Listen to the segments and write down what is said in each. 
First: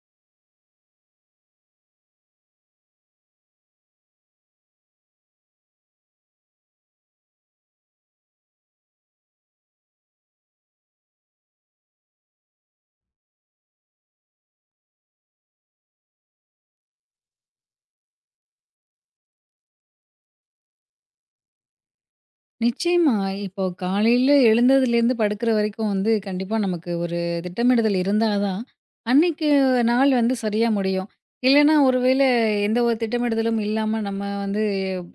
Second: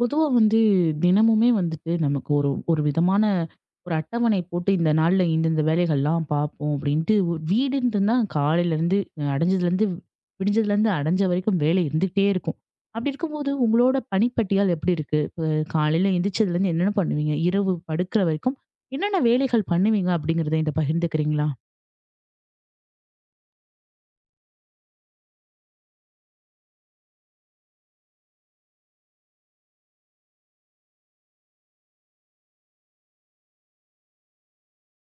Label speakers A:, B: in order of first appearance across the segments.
A: பொதுவா வந்து தினமுமே வந்துட்டு நமக்கு ஒரு ஒரு விதமான ஒரு அட்டவணை போட்டு இந்த நாள்ல இந்தந்த வேலைகள்லாம் பார்ப்போம் அப்படின்ட்டு ஒரு வீடுன்றது தான் காலையில இருந்து அடைஞ்சதுல இருந்து விடிஞ்சதுல இருந்து அடைஞ்ச வரைக்கும் வேலை இருந்துகிட்டே இருக்கும். அப்படி இருக்கும்போது உங்களோட பணிப்பட்டியால் எப்படி இருக்கு இப்ப? காலையில எந்திரிச்சதுல இருந்து என்னென்ன பண்ணுவீங்க இரவு படுக்கிற வரைக்கும்? என்னென்ன வேலைகள் பண்ணுவீங்க அப்படிங்கறத இந்த பகிர்ந்துக்கிறீங்களா?
B: நிச்சயமா. இப்போ காலையில எழுந்ததுலேருந்து படுக்கிற வரைக்கும் வந்து கண்டிப்பா நமக்கு ஒரு திட்டமிடுதல் இருந்தா தான், அன்னைக்கு நாள் வந்து சரியா முடியும். இல்லன்னா ஒருவேளை எந்த ஒரு திட்டமிடுதலும் இல்லாம நம்ம வந்து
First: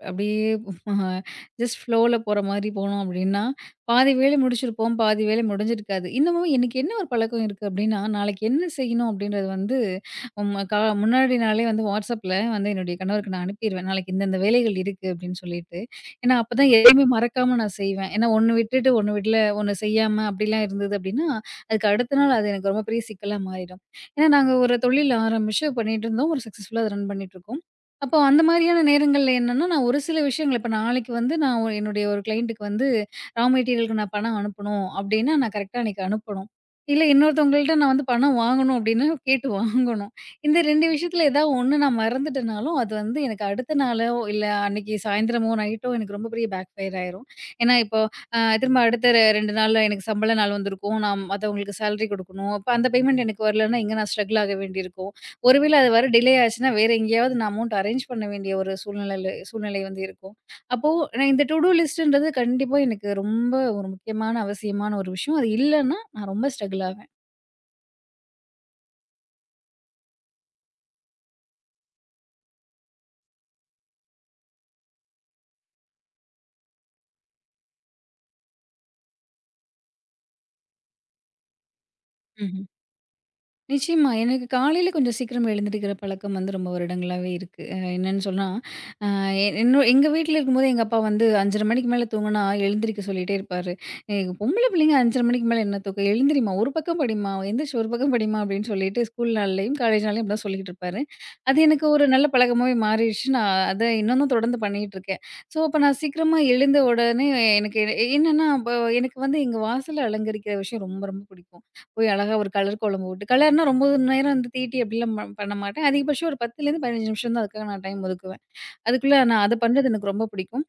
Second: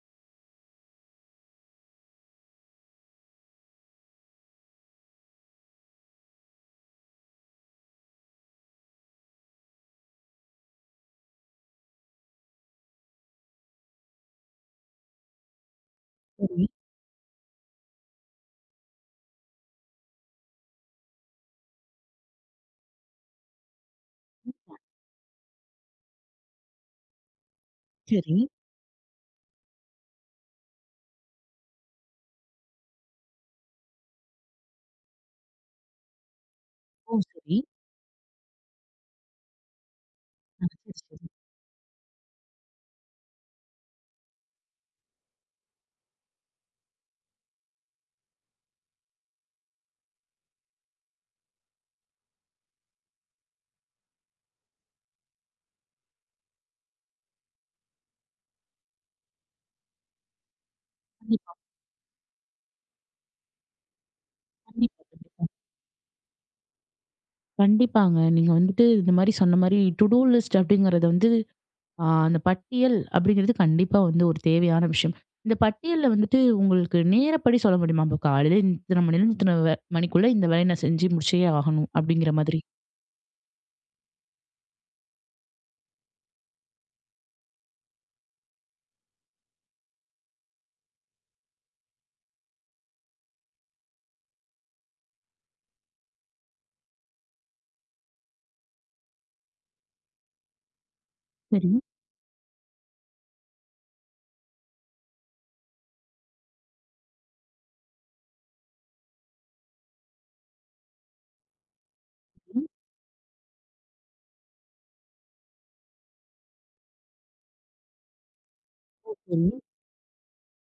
B: அப்படியே ஜஸ்ட் ஃப்ளோல போற மாரி போனோம் அப்படின்னா, பாதி வேலை முடிச்சிருப்போம், பாதி வேலை முடிஞ்சிருக்காது. இன்னமும் எனக்கு என்ன ஒரு பழக்கம் இருக்கு அப்படின்னா, நாளைக்கு என்ன செய்யணும் அப்படின்றது வந்து ம் கா முன்னாடி நாளே வந்து WhatsAppல வந்து என்னுடைய கணவருக்கு நான் அனுப்பிருவேன். நாளைக்கு இந்தந்த வேலைகள் இருக்கு அப்படின்னு சொல்லிட்டு. ஏன்னா,
A: சரி.
B: அப்பதான் எதையுமே மறக்காம நான் செய்வேன். ஏன்னா, ஒண்ணு விட்டுட்டு ஒண்ணு விடல, ஒண்ணு செய்யாம அப்படிலாம் இருந்தது அப்படின்னா, அதுக்கு அடுத்த நாள் அது எனக்கு ரொம்ப பெரிய சிக்கலா மாறிடும். ஏன்னா, நாங்க ஒரு தொழில் ஆரம்பிச்சு பண்ணிட்டுருந்தோம். ஒரு சக்சஸ்ஃபுல்லா அத ரன் பண்ணிட்டுருக்கோம். அப்போ
A: சரி.
B: அந்த மாதிரியான நேரங்கள்ல என்னன்னா, நான் ஒரு சில விஷயங்கள் இப்ப நாளைக்கு வந்து நான் என்னுடைய ஒரு கிளையண்ட்டுக்கு வந்து ரா மெட்டீரியலுக்கு நான் பணம் அனுப்பணும் அப்படின்னா, நான் கரெக்ட்டா அன்னைக்கு அனுப்பணும். இல்ல
A: ஓ, சரி.
B: இன்னொருத்தவங்கள்ட்ட நான் வந்து பணம் வாங்கணும் அப்படின்னா, கேட்டு வாங்கணும். இந்த
A: ஆ,
B: 2
A: சரி,
B: விஷயத்துல
A: சரி.
B: ஏதாவது ஒண்ணு நான் மறந்துட்டேனாலும், அது வந்து எனக்கு அடுத்த நாளோ, இல்ல அன்னைக்கு சாயந்திரமோ, நைட்டோ எனக்கு ரொம்ப பெரிய பேக் ஃபயர் ஆயிரும். ஏன்னா, இப்போ திரும்ப அடுத்த 2 நாள்ல எனக்கு சம்பள நாள் வந்திருக்கும். நான் மத்தவங்களுக்கு சேலரி குடுக்கணும். அப்ப அந்த பேமெண்ட் எனக்கு வரலன்னா, இங்க நான் ஸ்ட்ரகிள் ஆக வேண்டியிருக்கும். ஒருவேளை அது வர டிலே ஆச்சுன்னா, வேற எங்கேயாவது நான் அமௌண்ட் அரேஞ்ச் பண்ண வேண்டிய ஒரு சூழ்நிலை வந்து இருக்கும். அப்போ நான் இந்த
A: கண்டிப்பா.
B: டு டூ லிஸ்ட்ன்றது கண்டிப்பா எனக்கு ரொம்ப ஒரு முக்கியமான, அவசியமான
A: கண்டிப்பா,
B: ஒரு விஷயம்.
A: கண்டிப்பா.
B: அது இல்லன்னா நான் ரொம்ப ஸ்ட்ரகிள் ஆவேன்.
A: கண்டிப்பாங்க, நீங்க வந்துட்டு இந்த மாதிரி சொன்ன மாதிரி டு டூ லிஸ்ட் அப்படிங்கறத வந்து, ஆ, அந்த பட்டியல் அப்படிங்கிறது கண்டிப்பா வந்து ஒரு தேவையான விஷயம். இந்த பட்டியல்ல வந்துட்டு உங்களுக்கு நேரப்படி சொல்ல முடியுமா? இப்போ காலையில இத்தன மணிலேருந்து இத்தன வ மணிக்குள்ள இந்த வேலைய நான் செஞ்சு முடிச்சே ஆகணும் அப்படிங்கிற மாதிரி.
B: ம்ஹ்ம். நிச்சயமா. எனக்கு காலையில கொஞ்சம் சீக்கிரம் எழுந்திரிக்கிற பழக்கம் வந்து ரொம்ப வருடங்களாவே இருக்கு. என்னன்னு சொன்னா, என்னோ எங்க வீட்ல இருக்கும்போது எங்க அப்பா வந்து 5:30 மணிக்கு மேல தூங்குனா எழுந்திரிக்க சொல்லிட்டே இருப்பாரு. "ஏ பொம்பள பிள்ளைங்க 5:30 மணிக்கு மேல என்ன தூக்கம்? எழுந்திரிம்மா! ஒரு பக்கம் படிம்மா! எந்திரிச்சு ஒரு பக்கம் படிம்மா!" அப்படின்னு சொல்லிட்டு ஸ்கூல் நாள்லயும், காலேஜ் நாள்லயும் இப்படிதான் சொல்லிக்கிட்டு இருப்பாரு. அது
A: சரி.
B: எனக்கு ஒரு நல்ல பழக்கமாவே மாறிடுச்சு. நான் அத இன்னமும் தொடர்ந்து பண்ணிகிட்டுருக்கேன். ஸோ, அப்ப நான் சீக்கிரமா எழுந்த உடனே எனக்கு என்னன்னா, அப்ப எனக்கு வந்து எங்க வாசல அலங்கரிக்கிற விஷயம் ரொம்ப ரொம்ப பிடிக்கும். போய் அழகா ஒரு
A: ம்,
B: கலர் கோலம் போட்டு கலர்னா ரொம்ப நேரம் வந்து தீட்டி அப்படிலாம் பண்ண மாட்டேன். அதிகபட்சம் ஒரு 10லேருந்து 15 நிமிஷம் தான் அதுக்காக நான் டைம் ஒதுக்குவேன். அதுக்குள்ள நான்
A: சரி.
B: அத பண்றது எனக்கு ரொம்ப பிடிக்கும்.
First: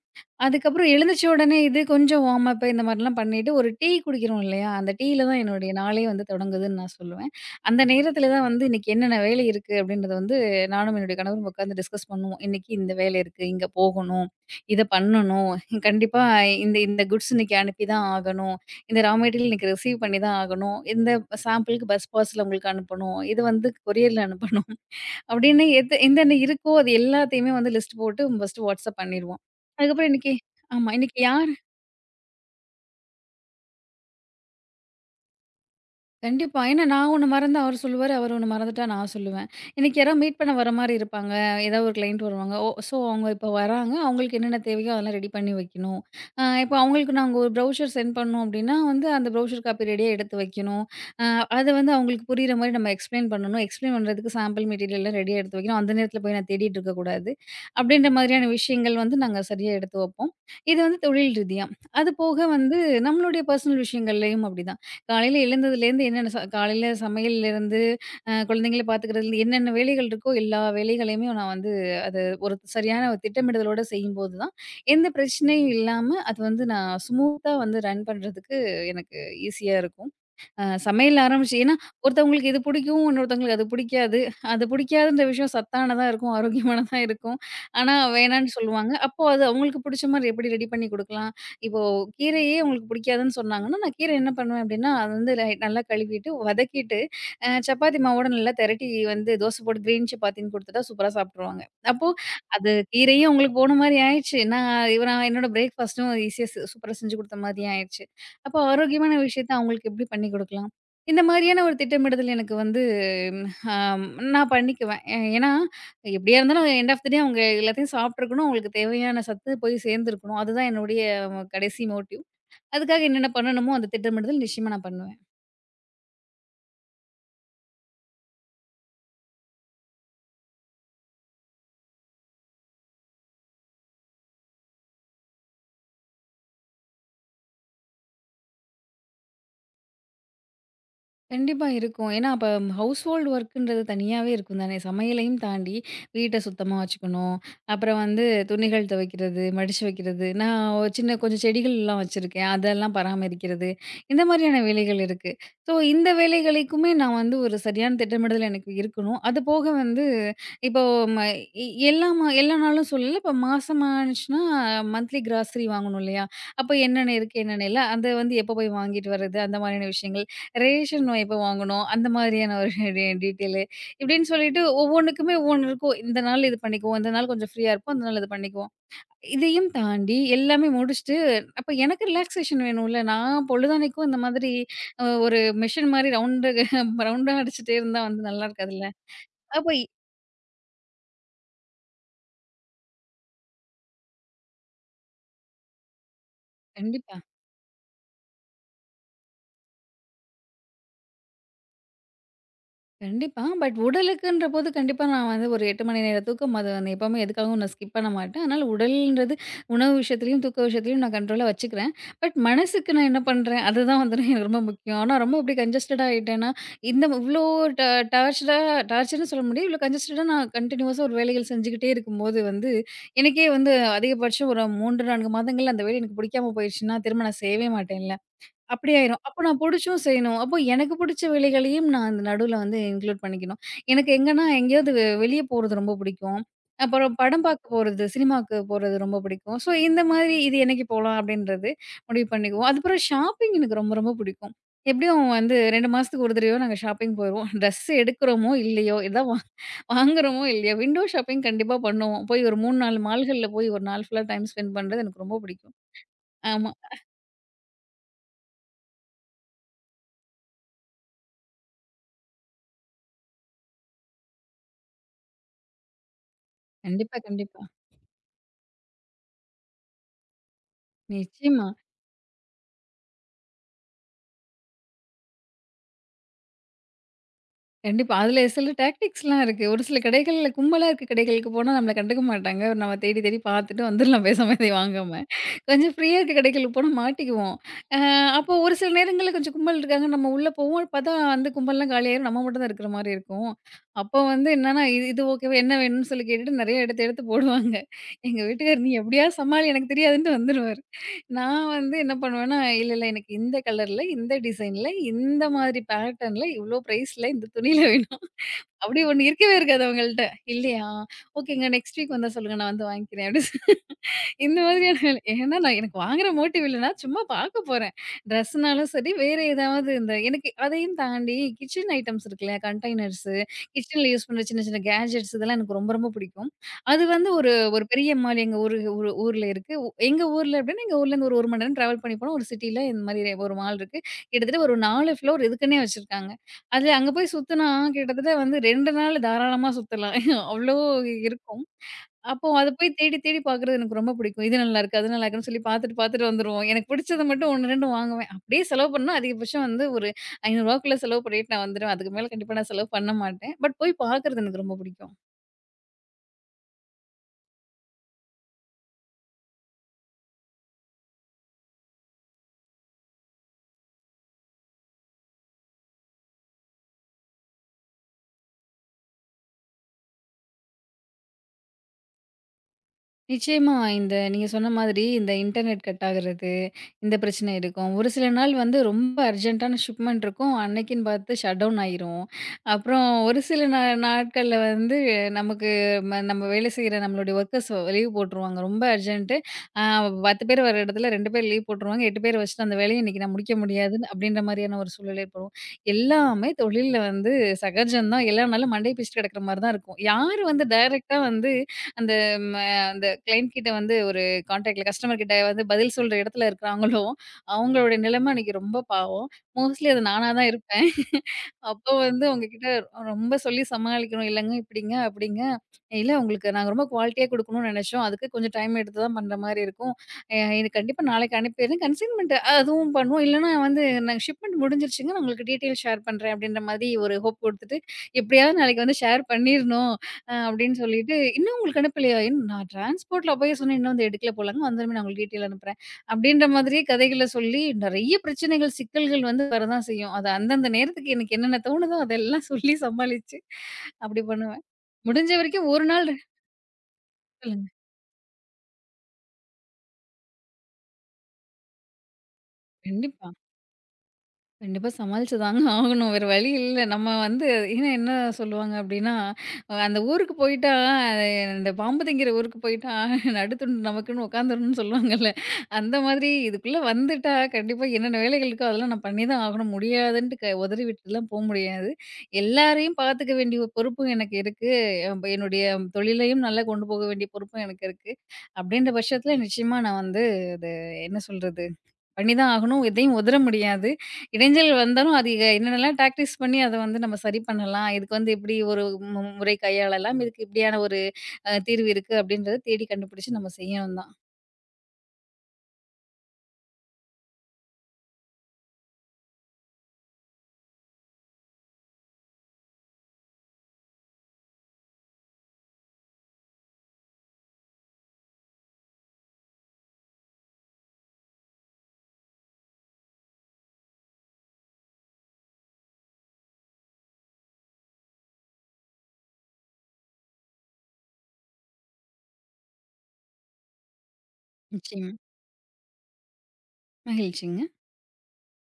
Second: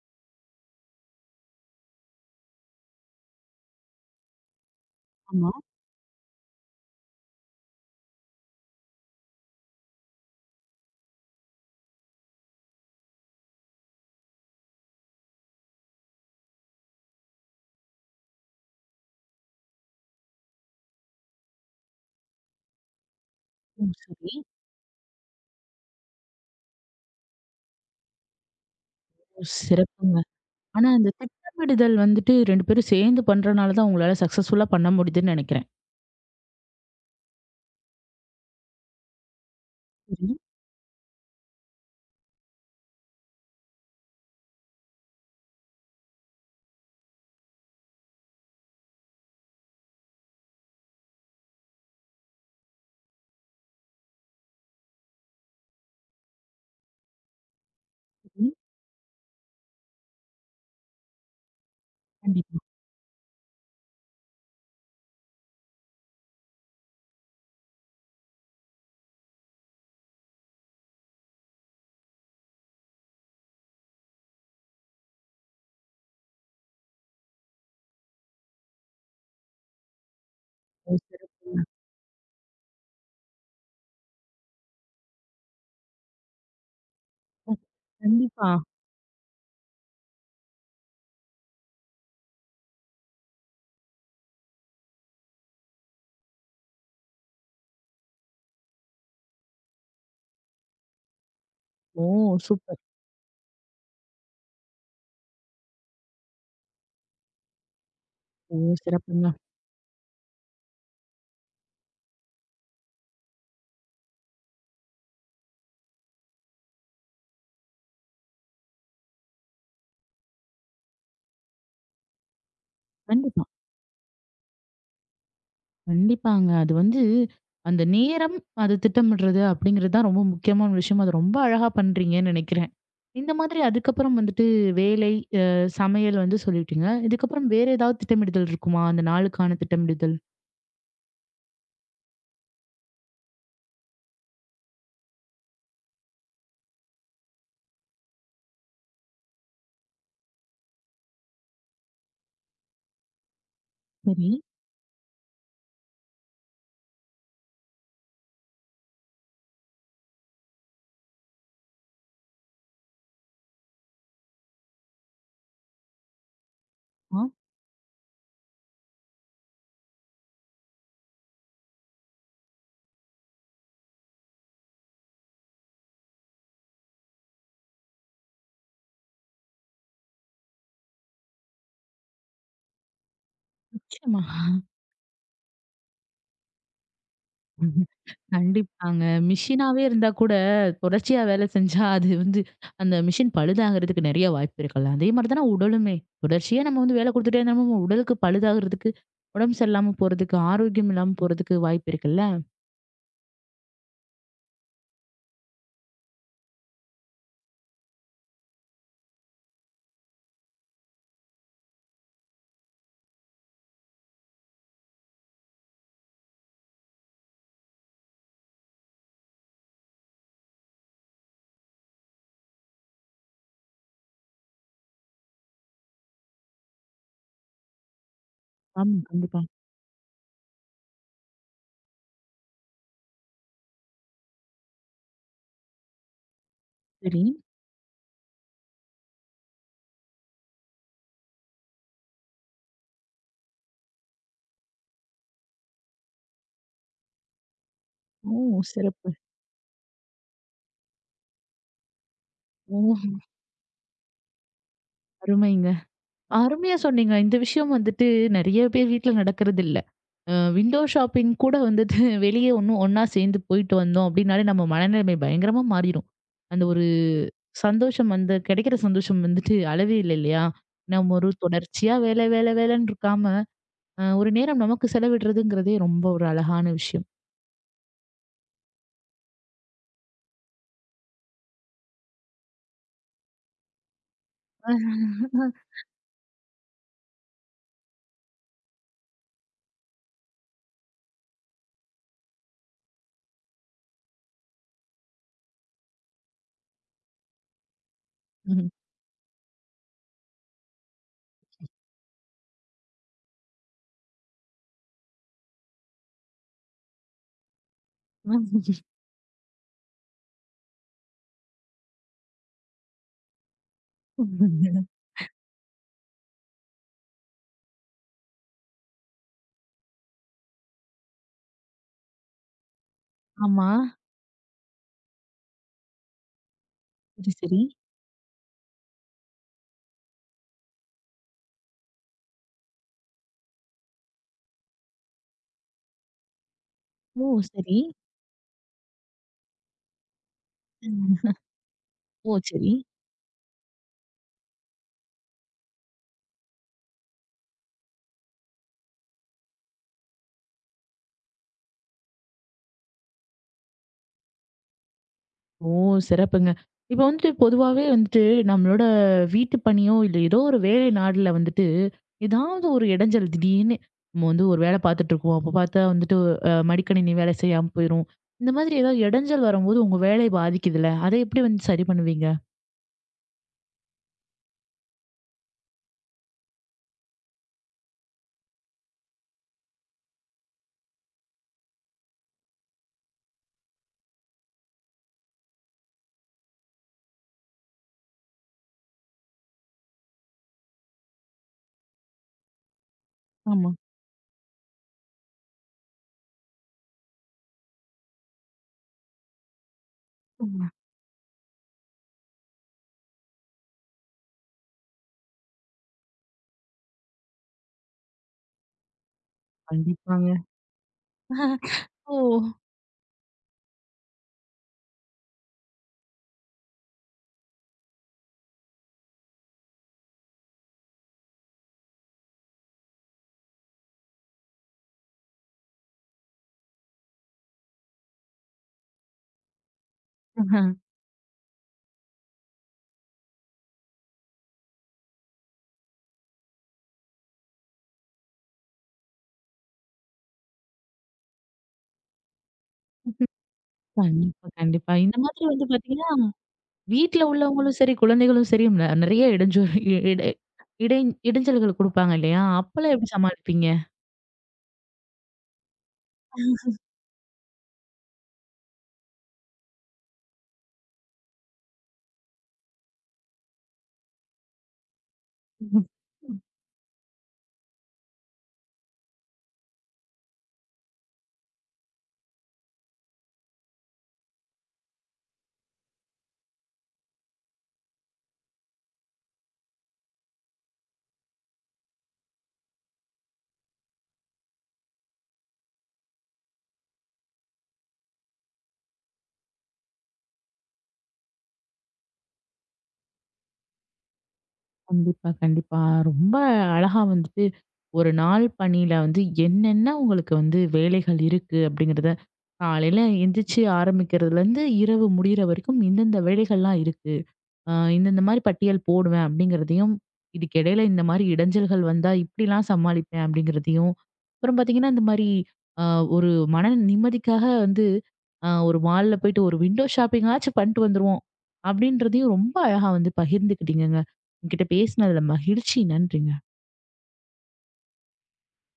B: அதுக்கப்புறம் எழுந்திரிச்ச உடனே இது கொஞ்சம் வார்ம் அப் இந்த மாரிலாம் பண்ணிட்டு, ஒரு டீ குடிக்கிறோம் இல்லையா? அந்த டீயில தான்
A: ஆமா.
B: என்னுடைய நாளே வந்து தொடங்குதுன்னு நான் சொல்லுவேன். அந்த நேரத்தில தான் வந்து இன்னைக்கு என்னென்ன வேலை இருக்கு அப்படின்றத வந்து நானும் என்னுடைய கணவரும் உட்காந்து டிஸ்கஸ் பண்ணுவோம். இன்னைக்கு இந்த வேலை இருக்கு, இங்க போகணும், இத பண்ணணும், கண்டிப்பா இந்த இந்த குட்ஸ் இன்னைக்கு அனுப்பி தான் ஆகணும், இந்த ரா மெட்டீரியல் இன்னைக்கு ரிசீவ் பண்ணி தான் ஆகணும், இந்த சாம்பிளுக்கு பஸ் பாஸ்ல உங்களுக்கு அனுப்பணும், இது வந்து
A: ம்,
B: கொரியர்ல
A: சரி.
B: அனுப்பணும். அப்படின்னு எது எந்தெந்த இருக்கோ, அது எல்லாத்தையுமே வந்து லிஸ்ட் போட்டு ஃபர்ஸ்ட்டு வாட்ஸ்அப் பண்ணிருவோம்.
A: ஓ,
B: அதுக்கப்புறம்
A: சிறப்புங்க.
B: இன்னைக்கு
A: ஆனா,
B: ஆமா.
A: அந்த
B: இன்னைக்கு யார்
A: திட்டமிடுதல் வந்துட்டு 2 பேரும் சேர்ந்து பண்றனால தான் உங்களால சக்சஸ்ஃபுல்லா பண்ண முடியுதுன்னு நெனைக்கிறேன்.
B: கண்டிப்பா. ஏன்னா நான் ஒண்ணு மறந்தா அவரு சொல்லுவாரு, அவரு ஒண்ணு மறந்துட்டா நான் சொல்லுவேன். எனக்கு யாராவது
A: சரி,
B: மீட் பண்ண வர மாரி இருப்பாங்க. ஏதாவது ஒரு கிளையண்ட் வருவாங்க. ஓ! ஸோ அவங்க இப்போ வராங்க. அவங்களுக்கு என்னென்ன தேவையோ அதெல்லாம் ரெடி பண்ணி வைக்கணும். இப்போ அவங்களுக்கு நாங்க ஒரு ப்ரௌச்சர் சென்ட் பண்ணோம் அப்படின்னா வந்து அந்த ப்ரௌச்சர் காப்பி ரெடியா எடுத்து வைக்கணும். அ அத வந்து அவங்களுக்கு புரியிற மாரி நம்ம எக்ஸ்ப்ளைன் பண்ணணும். எக்ஸ்ப்ளைன் பண்றதுக்கு சாம்பிள் மெட்டீரியல்லாம் ரெடியா எடுத்து வைக்கணும். அந்த நேரத்தில போய் நான் தேடிட்டு இருக்கக்கூடாது. அப்படின்ற மாதிரியான
A: சரி.
B: விஷயங்கள் வந்து நாங்க சரியா எடுத்து வைப்போம். இது வந்து தொழில் ரீதியா. அது போக
A: கண்டிப்பா.
B: வந்து நம்மளுடைய பெர்சனல் விஷயங்கள்லயும் அப்படிதான். காலையில எழுந்ததுலேருந்து என்னென்ன காலையில சமையல்லேருந்து, குழந்தைங்கள பார்த்துக்கிறதுலேருந்து என்னென்ன வேலைகள் இருக்கோ எல்லா வேலைகளையுமே நான் வந்து அது ஒரு சரியான ஒரு திட்டமிடுதலோட செய்யும்போது தான், எந்த பிரச்சனையும் இல்லாம அது வந்து நான் ஸ்மூத்தா வந்து ரன் பண்றதுக்கு எனக்கு ஈஸியா இருக்கும்.
A: ஓ,
B: சமையல்
A: சிறப்பு.
B: ஆரம்பிச்சு ஏன்னா ஒருத்தவங்களுக்கு இது பிடிக்கும், இன்னொருத்தவங்களுக்கு அது பிடிக்காது. அது பிடிக்காதுன்ற விஷயம் சத்தானதா இருக்கும், ஆரோக்கியமானதா இருக்கும். ஆனா
A: கண்டிப்பா.
B: வேணான்னு சொல்லுவாங்க. அப்போ அது அவங்களுக்கு பிடிச்ச மாரி எப்படி ரெடி பண்ணி குடுக்கலாம்? இப்போ கீரையே உங்களுக்கு பிடிக்காதுன்னு சொன்னாங்கன்னா, நான் கீரை என்ன பண்ணுவேன் அப்படின்னா, அது வந்து நல்லா கழுவிட்டு, வதக்கிட்டு, சப்பாத்தி மாவோட நல்லா தெரட்டி வந்து தோசை போட்டு கிரீன் சப்பாத்தின்னு குடுத்துட்டா சூப்பரா சாப்ட்டுருவாங்க.
A: ஓ,
B: அப்போ அது
A: சூப்பர்.
B: கீரையும் அவங்களுக்கு போன மாரி ஆயிடுச்சு. நான் நான் என்னோட பிரேக்ஃபாஸ்ட்டும் ஈஸியா சூப்பரா செஞ்சு குடுத்த மாரியும் ஆயிடுச்சு.
A: ஓ,
B: அப்போ ஆரோக்கியமான
A: சிறப்புங்க.
B: விஷயத்த அவங்களுக்கு எப்படி பண்ணி குடுக்கலாம்? இந்த மாரியான ஒரு திட்டமிடுதல் எனக்கு வந்து அம் நான் பண்ணிக்குவேன். ஏன்னா, எப்படியா இருந்தாலும் எண்ட் ஆஃப் த டே அவங்க எல்லாத்தையும் சாப்ட்டுருக்கணும். அவங்களுக்கு தேவையான சத்து போய் சேர்ந்திருக்கணும். அதுதான் என்னுடைய கடைசி மோட்டிவ். அதுக்காக என்னென்ன
A: கண்டிப்பா.
B: பண்ணணுமோ அந்த திட்டமிடுதல் நிச்சயமா நான் பண்ணுவேன்.
A: கண்டிப்பாங்க. அது வந்து, அந்த நேரம், அது திட்டமிடுறது அப்படிங்கிறது தான் ரொம்ப முக்கியமான விஷயம். அது ரொம்ப அழகா பண்றீங்கன்னு நினைக்கிறேன். இந்த மாதிரி அதுக்கப்புறம் வந்துட்டு வேலை, அ சமையல் வந்து சொல்லிட்டீங்க. இதுக்கப்புறம் வேற ஏதாவது திட்டமிடுதல் இருக்குமா? அந்த நாளுக்கான திட்டமிடுதல்?
B: கண்டிப்பா இருக்கும். ஏன்னா, அப்ப ஹவுஸ் ஹோல்டு ஒர்க்ன்றது தனியாவே இருக்கும் தானே! சமையலையும் தாண்டி வீட்ட சுத்தமா வச்சுக்கணும். அப்புறம் வந்து துணிகள் துவைக்கிறது, மடிச்சு வைக்கிறது. நான் ஒரு சின்ன கொஞ்சம் செடிகள்லாம் வச்சிருக்கேன். அதெல்லாம் பராமரிக்கிறது. இந்த
A: சரி.
B: மாதிரியான வேலைகள் இருக்கு. ஸோ, இந்த வேலைகளுக்குமே நான் வந்து ஒரு சரியான திட்டமிடுதல் எனக்கு இருக்கணும். அது போக வந்து இப்போ ம எ எல்லா ம எல்லா நாளும் சொல்லல. இப்போ மாசமானுச்சுன்னா மந்த்லி கிராசரி வாங்கணும் இல்லையா? அப்ப என்னென்ன
A: ஆ,
B: இருக்கு? என்னென்ன இல்ல? அத வந்து எப்போ போய் வாங்கிட்டு வர்றது? அந்த மாதிரியான விஷயங்கள் ரேஷன் எப்ப வாங்கணும்? அந்த மாதிரியான ஒரு டீட்டெயிலு. இப்படின்னு சொல்லிட்டு ஒவ்வொன்னுக்குமே ஒவ்வொன்னு இருக்கும். இந்த நாள் இது பண்ணிக்குவோம். இந்த நாள் கொஞ்சம் ஃப்ரீயா இருப்போம். அந்த நாள் இது பண்ணிக்குவோம். இதையும் தாண்டி எல்லாமே முடிச்சுட்டு, அப்ப எனக்கு ரிலாக்சேஷன் வேணும்ல. நான் பொழுதன்னைக்கும் இந்த
A: நிச்சயமா.
B: மாதிரி ஒரு மெஷின் மாரி ரவுண்டு ரவுண்டா அடிச்சுட்டே இருந்தா வந்து நல்லா இருக்காதுல்ல.
A: கண்டிப்பாங்க.
B: அப்ப
A: மிஷினாவே
B: இ
A: இருந்தா கூட, தொடர்ச்சியா வேலை செஞ்சா அது வந்து அந்த மிஷின் பழுதாகறதுக்கு நெறைய வாய்ப்பு இருக்குல்ல. அதே மாரி தான உடலுமே. தொடர்ச்சியா நம்ம வந்து வேலை
B: கண்டிப்பா.
A: குடுத்துட்டே இருந்தா நம்ம உடலுக்கு பழுதாகறதுக்கு, உடம்பு சரியில்லாம போறதுக்கு, ஆரோக்கியம் இல்லாம போறதுக்கு வாய்ப்பு இருக்குல்ல.
B: கண்டிப்பா. பட் உடலுக்குன்ற போது கண்டிப்பா நான் வந்து ஒரு 8 மணி நேர தூக்கம் அத வந்து எப்பவுமே எதுக்காகவும் நான் ஸ்கிப் பண்ண மாட்டேன். அதனால உடல்ன்றது உணவு விஷயத்துலயும், தூக்க விஷயத்துலயும் நான் கண்ட்ரோலா வச்சுக்கிறேன். பட் மனசுக்கு நான் என்ன பண்றேன்? அதுதான் வந்து எனக்கு ரொம்ப முக்கியம். ஆனா ரொம்ப அப்படி கன்ஜஸ்டடா ஆயிட்டேன்னா, இந்த இவ்ளோ ட டார்ச்சரா டார்ச்சர்ன்னு சொல்ல முடியாது. இவ்ளோ கன்ஜஸ்டடா நான் கன்டினியூவஸா ஒரு வேலைகள் செஞ்சுக்கிட்டே இருக்கும்போது வந்து, எனக்கே வந்து அதிகபட்சம் ஒரு 3, 4 மாதங்கள்ல அந்த வேலை எனக்கு பிடிக்காம போயிருச்சுன்னா, திரும்ப நான் செய்யவே மாட்டேன்ல. அப்படி
A: ஆமா,
B: ஆயிரும். அப்போ
A: கண்டிப்பா.
B: நான் புடிச்சும் செய்யணும். அப்போ எனக்கு புடிச்ச வேலைகளையும் நான் அந்த நடுவுல வந்து இன்க்ளூட் பண்ணிக்கணும். எனக்கு எங்கன்னா எங்கேயாவது வெளிய போறது ரொம்ப பிடிக்கும். அப்புறம்
A: சரி.
B: படம் பார்க்க போறது, சினிமாக்கு போறது ரொம்ப பிடிக்கும். ஸோ, இந்த மாதிரி இது என்னைக்கு போலாம் அப்படின்றது முடிவு பண்ணிக்குவோம். அதுக்கப்புறம் ஷாப்பிங் எனக்கு ரொம்ப ரொம்ப பிடிக்கும். எப்படியும் வந்து 2 மாசத்துக்கு ஒரு தடவையோ நாங்க ஷாப்பிங் போயிருவோம். ட்ரெஸ்
A: ஓ,
B: எடுக்கிறோமோ இல்லையோ,
A: சிறப்பு.
B: எதா வா வாங்குறோமோ இல்லையோ, விண்டோ ஷாப்பிங் கண்டிப்பா பண்ணுவோம். போய் ஒரு 3,
A: ஓ,
B: 4 மால்கள்ல போய் ஒரு நாள் ஃபுல்லா டைம் ஸ்பெண்ட் பண்றது எனக்கு ரொம்ப
A: அருமைங்க.
B: பிடிக்கும். ஆமா.
A: அருமையா சொன்னீங்க. இந்த விஷயம் வந்துட்டு நெறைய பேர் வீட்ல நடக்கறதில்ல. அ விண்டோ ஷாப்பிங் கூட வந்துட்டு வெளிய ஒண்ணும் ஒண்ணா சேர்ந்து போயிட்டு வந்தோம் அப்டின்னாலே நம்ம மனநிலைமை பயங்கரமா மாறிரும். அந்த ஒரு
B: கண்டிப்பா, கண்டிப்பா.
A: சந்தோஷம், அந்த கிடைக்கிற சந்தோஷம் வந்துட்டு அளவே இல்ல, இல்லையா? நம்ம ஒரு
B: நிச்சயமா.
A: தொடர்ச்சியா வேலை, வேலை, வேலைன்னு இருக்காம, அ ஒரு நேரம் நமக்கு செலவிடுறதுங்கிறதே ரொம்ப ஒரு அழகான விஷயம்.
B: கண்டிப்பா. அதில சில டாக்டிக்ஸ்லாம் இருக்கு. ஒரு சில கடைகள்ல கும்பலா இருக்க கடைகளுக்கு போனா நம்மள கண்டுக்க மாட்டாங்க. நம்ம தேடி தேடி பார்த்துட்டு வந்துரலாம் பேசாம இதை வாங்காம. கொஞ்சம் ஃப்ரீயா இருக்க கடைகளுக்கு போனா மாட்டிக்குவோம். அ அப்போ ஒரு சில நேரங்கள்ல கொஞ்சம் கும்பல் இருக்காங்க. நம்ம உள்ள போவோம். பார்த்தா அந்த கும்பல்லாம் காலியாயிரும். நம்ம மட்டும் தான் இருக்கிற மாரி இருக்கும். அப்போ வந்து என்னன்னா, இது இது ஓகேவா? என்ன வேணும்னு சொல்லி கேட்டுட்டு நெறைய எடுத்து எடுத்து போடுவாங்க. எங்க வீட்டுக்காரர், "நீ எப்படியாவது சமாளி எனக்கு தெரியாதுன்ட்டு" வந்துருவாரு. நான் வந்து என்ன பண்ணுவேன்னா, இல்ல, இல்ல எனக்கு இந்த கலர்ல, இந்த டிசைன்ல, இந்த மாதிரி பேட்டர்ன்ல, இவ்ளோ பிரைஸ்ல இந்த துணியில வேணும். அப்படி ஒண்ணு இருக்கவே இருக்காது அவங்கள்ட்ட. இல்லையா? ஓகேங்க நெக்ஸ்ட் வீக் வந்தா சொல்லுங்க. நான் வந்து வாங்கிக்கிறேன். அப்படி சொ இந்த
A: உம்.
B: மாதிரியான வேலை. ஏன்னா நான் எனக்கு வாங்குற மோட்டிவ் இல்ல. நான் சும்மா பார்க்க போறேன். ட்ரெஸ்னாலும் சரி, வேற ஏதாவது இந்த எனக்கு அதையும் தாண்டி கிச்சன் ஐட்டம்ஸ் இருக்குல்ல, கண்டெய்னர்ஸு,
A: ஆமா.
B: கிச்சன்ல யூஸ் பண்ற சின்ன சின்ன கேட்ஜெட்ஸ் இதெல்லாம் எனக்கு ரொம்ப ரொம்ப பிடிக்கும். அது வந்து
A: சரி,
B: ஒரு
A: சரி.
B: ஒரு பெரிய மால் எங்க ஊரு ஊரு ஊர்ல இருக்கு. எங்க ஊர்ல அப்படின்னா, எங்க ஊர்ல இருந்து ஒரு 1 மணி நேரம் டிராவல் பண்ணி போனா ஒரு சிட்டில இந்த மாதிரி ஒரு மால் இருக்கு. கிட்டத்தட்ட ஒரு 4 ஃப்ளோர் இதுக்குன்னே வச்சிருக்காங்க. அது அங்க
A: ஓ,
B: போய் சுத்துனா
A: சரி.
B: கிட்டத்தட்ட வந்து 2 நாள் தாராளமா சுத்தலாம். அவ்ளோ இருக்கும்.
A: ஓ,
B: அப்போ அத
A: சரி.
B: போய் தேடி தேடி பார்க்குறது எனக்கு ரொம்ப பிடிக்கும். இது நல்லாருக்கு, அது நல்லாருக்குன்னு சொல்லி பார்த்துட்டு பார்த்துட்டு வந்துருவோம். எனக்கு பிடிச்சத மட்டும் 1, 2 வாங்குவேன். அப்படியே செலவு பண்ணா அதிகபட்சம் வந்து ஒரு ரூ. 500க்குள்ள செலவு பண்ணிட்டு நான் வந்துருவேன். அதுக்கு மேல கண்டிப்பா நான் செலவு பண்ண மாட்டேன். பட் போய் பார்க்குறது எனக்கு ரொம்ப பிடிக்கும்.
A: ஓ, சிறப்புங்க. இப்ப வந்துட்டு பொதுவாவே வந்துட்டு நம்மளோட வீட்டு பணியோ, இல்ல ஏதோ ஒரு வேலை நாள்ல வந்துட்டு, ஏதாவது ஒரு இடைஞ்சல் திடீர்னு நம்ம வந்து ஒரு வேலை பார்த்துட்டு இருக்கோம். அப்ப பார்த்தா வந்துட்டு அ மடிக்கணினி வேலை செய்யாம போயிரும். இந்த மாதிரி ஏதாவது இடைஞ்சல் வரும்போது உங்க வேலை பாதிக்குதுல்ல, அத எப்படி வந்து சரி பண்ணுவீங்க?
B: நிச்சயமா. இந்த நீங்க சொன்ன மாதிரி இந்த இன்டர்நெட் கட் ஆகுறது, இந்த பிரச்சனை இருக்கும். ஒரு சில நாள் வந்து ரொம்ப அர்ஜென்ட்டான ஷிப்மெண்ட் இருக்கும். அன்னைக்குன்னு பார்த்து ஷட் டவுன் ஆயிரும். அப்புறம் ஒரு சில நாட்கள்ல வந்து நமக்கு நம்ம வேலை செய்ற நம்மளுடைய ஒர்க்கர்ஸ் லீவ் போட்டுருவாங்க. ரொம்ப அர்ஜென்ட்டு அ 10 பேர் வர இடத்துல 2 பேர் லீவ் போட்டுருவாங்க. 8 பேர் வச்சுட்டு அந்த வேலைய இன்னைக்கு நான் முடிக்க
A: ஆமா.
B: முடியாதுன்னு அப்படின்ற மாரியான ஒரு சூழ்நிலை ஏற்படும். எல்லாமே தொழில்ல வந்து சகஜம் தான். எல்லா நாளும் மண்டைய பிச்சுட்டு கிடக்குற மாரி தான் இருக்கும். யாரு வந்து
A: ஆமா.
B: டைரக்ட்டா வந்து அந்த அந்த கிளையண்ட் கிட்ட வந்து ஒரு கான்டாக்ட்ல கஸ்டமர் கிட்ட வந்து பதில் சொல்ற இடத்துல இருக்கிறாங்களோ, அவங்களோட நிலைமை அன்னைக்கு ரொம்ப பாவம். மோஸ்ட்லி அது நானா
A: கண்டிப்பாங்க.
B: தான் இருப்பேன். அப்போ
A: ஓ.
B: வந்து அவங்ககிட்ட ரொம்ப சொல்லி சமாளிக்கணும். "இல்லங்க, இப்படிங்க, அப்படிங்க. இல்ல உங்களுக்கு நாங்க ரொம்ப குவாலிட்டியா குடுக்கணும்னு நெனைச்சோம். அதுக்கு கொஞ்சம் டைம் எடுத்து தான் பண்ற மாரி இருக்கும். இது கண்டிப்பா நாளைக்கு அனுப்பிடுறேன். கன்சைன்மென்ட் அதுவும் பண்ணுவோம். இல்லன்னா வந்து நாங்க ஷிப்மென்ட் முடிஞ்சிருச்சுங்க. நான் உங்களுக்கு டீட்டெயில் ஷேர் பண்றேன்." அப்படின்ற மாதிரி ஒரு ஹோப் குடுத்துட்டு, எப்படியாவது நாளைக்கு வந்து ஷேர் பண்ணிரணும்.
A: ஆஹ்.
B: அப்படின்னு சொல்லிட்டு, "இன்னும் உங்களுக்கு அனுப்பலையா? நான் டிரான்ஸ்போர்ட்ல அப்பயே சொன்னேன், இன்னும் வந்து எடுக்கல போலங்க. வந்ததுமே நான் உங்களுக்கு டீட்டெயில் அனுப்புறேன்." அப்படின்ற மாதிரியே கதைகள சொல்லி நெறைய பிரச்சனைகள், சிக்கல்கள் வந்து வரதான் செய்யும். அது அந்தந்த நேரத்துக்கு எனக்கு என்னென்ன தோணுதோ அதெல்லாம் சொல்லி சமாளிச்சு அப்படி
A: கண்டிப்பா,
B: பண்ணுவேன்.
A: கண்டிப்பா. இந்த
B: முடிஞ்ச
A: மாதிரி வந்து
B: வரைக்கும் ஒரு நாள்
A: பார்த்தீங்கன்னா, வீட்ல
B: சொல்லுங்க.
A: உள்ளவங்களும் சரி, குழந்தைகளும் சரி, நெ நெறைய இடைஞ்சல் இ இடை இடை இடைஞ்சல்கள் குடுப்பாங்க இல்லையா? அப்பலாம் எப்படி
B: கண்டிப்பா.
A: சமாளிப்பீங்க?
B: கண்டிப்பா சமாளிச்சு தாங்க ஆகணும். வேற வழி இல்ல. நம்ம வந்து ஏன்னா என்ன சொல்லுவாங்க அப்டின்னா, "அந்த ஊருக்கு போயிட்டா, இந்த பாம்பு திங்கிற ஊருக்கு போயிட்டா, நடுத்துண்டு நமக்குன்னு உட்காந்துரணும்னு" சொல்லுவாங்கல்ல.
A: ம்ஹ்ம்.
B: அந்த மாதிரி இதுக்குள்ள வந்துட்டா, கண்டிப்பா என்னென்ன வேலைகள் இருக்கோ அதெல்லாம் நான் பண்ணி தான் ஆகணும். முடியாதுன்ட்டு உதறி விட்டுலாம் போ முடியாது. எல்லாரையும் பார்த்துக்க வேண்டிய பொறுப்பும் எனக்கு இருக்கு. என்னுடைய தொழிலையும் நல்லா கொண்டு போக வேண்டிய பொறுப்பும் எனக்கு இருக்கு. அப்டின்ற பட்சத்துல நிச்சயமா நான் வந்து அது என்ன சொல்றது? பண்ணிதான் ஆகணும். எதையும் உதற முடியாது. இடைஞ்சல் வந்தாலும் அது என்னென்னலாம் டாக்டிக்ஸ் பண்ணி அத வந்து நம்ம சரி பண்ணலாம். இதுக்கு வந்து இப்டி ஒரு முறை கையாளலாம். இதுக்கு இப்டியான ஒரு தீர்வு இருக்கு அப்டின்றத தேடி கண்டுபிடிச்சு நம்ம செய்யணும் தான்.
A: கண்டிப்பா, கண்டிப்பா. ரொம்ப அழகா வந்துட்டு ஒரு நாள் பணியில வந்து என்னென்ன உங்களுக்கு வந்து வேலைகள் இருக்கு அப்படிங்கிறத, காலையில எந்திரிச்சு ஆரம்பிக்கிறதுலேருந்து இரவு முடியிற வரைக்கும் இந்தந்த வேலைகள்லாம் இருக்கு. அ இந்தந்த மாரி பட்டியல் போடுவேன் அப்படிங்கிறதையும், இதுக்கிடையில இந்த மாரி இடைஞ்சல்கள் வந்தா இப்படிலாம் சமாளிப்பேன் அப்படிங்கிறதையும், அப்புறம் பார்த்தீங்கன்னா, இந்த மாரி அ ஒரு மன நிம்மதிக்காக வந்து அ ஒரு மால்ல போயிட்டு ஒரு விண்டோ ஷாப்பிங்காச்சும் பண்ணிட்டு வந்துருவோம் அப்படின்றதையும் ரொம்ப அழகா வந்து பகிர்ந்துக்கிட்டீங்கங்க. உங்ககிட்ட
B: நிச்சயமா.
A: பேசினதுல மகிழ்ச்சி. நன்றிங்க.
B: மகிழ்ச்சிங்க.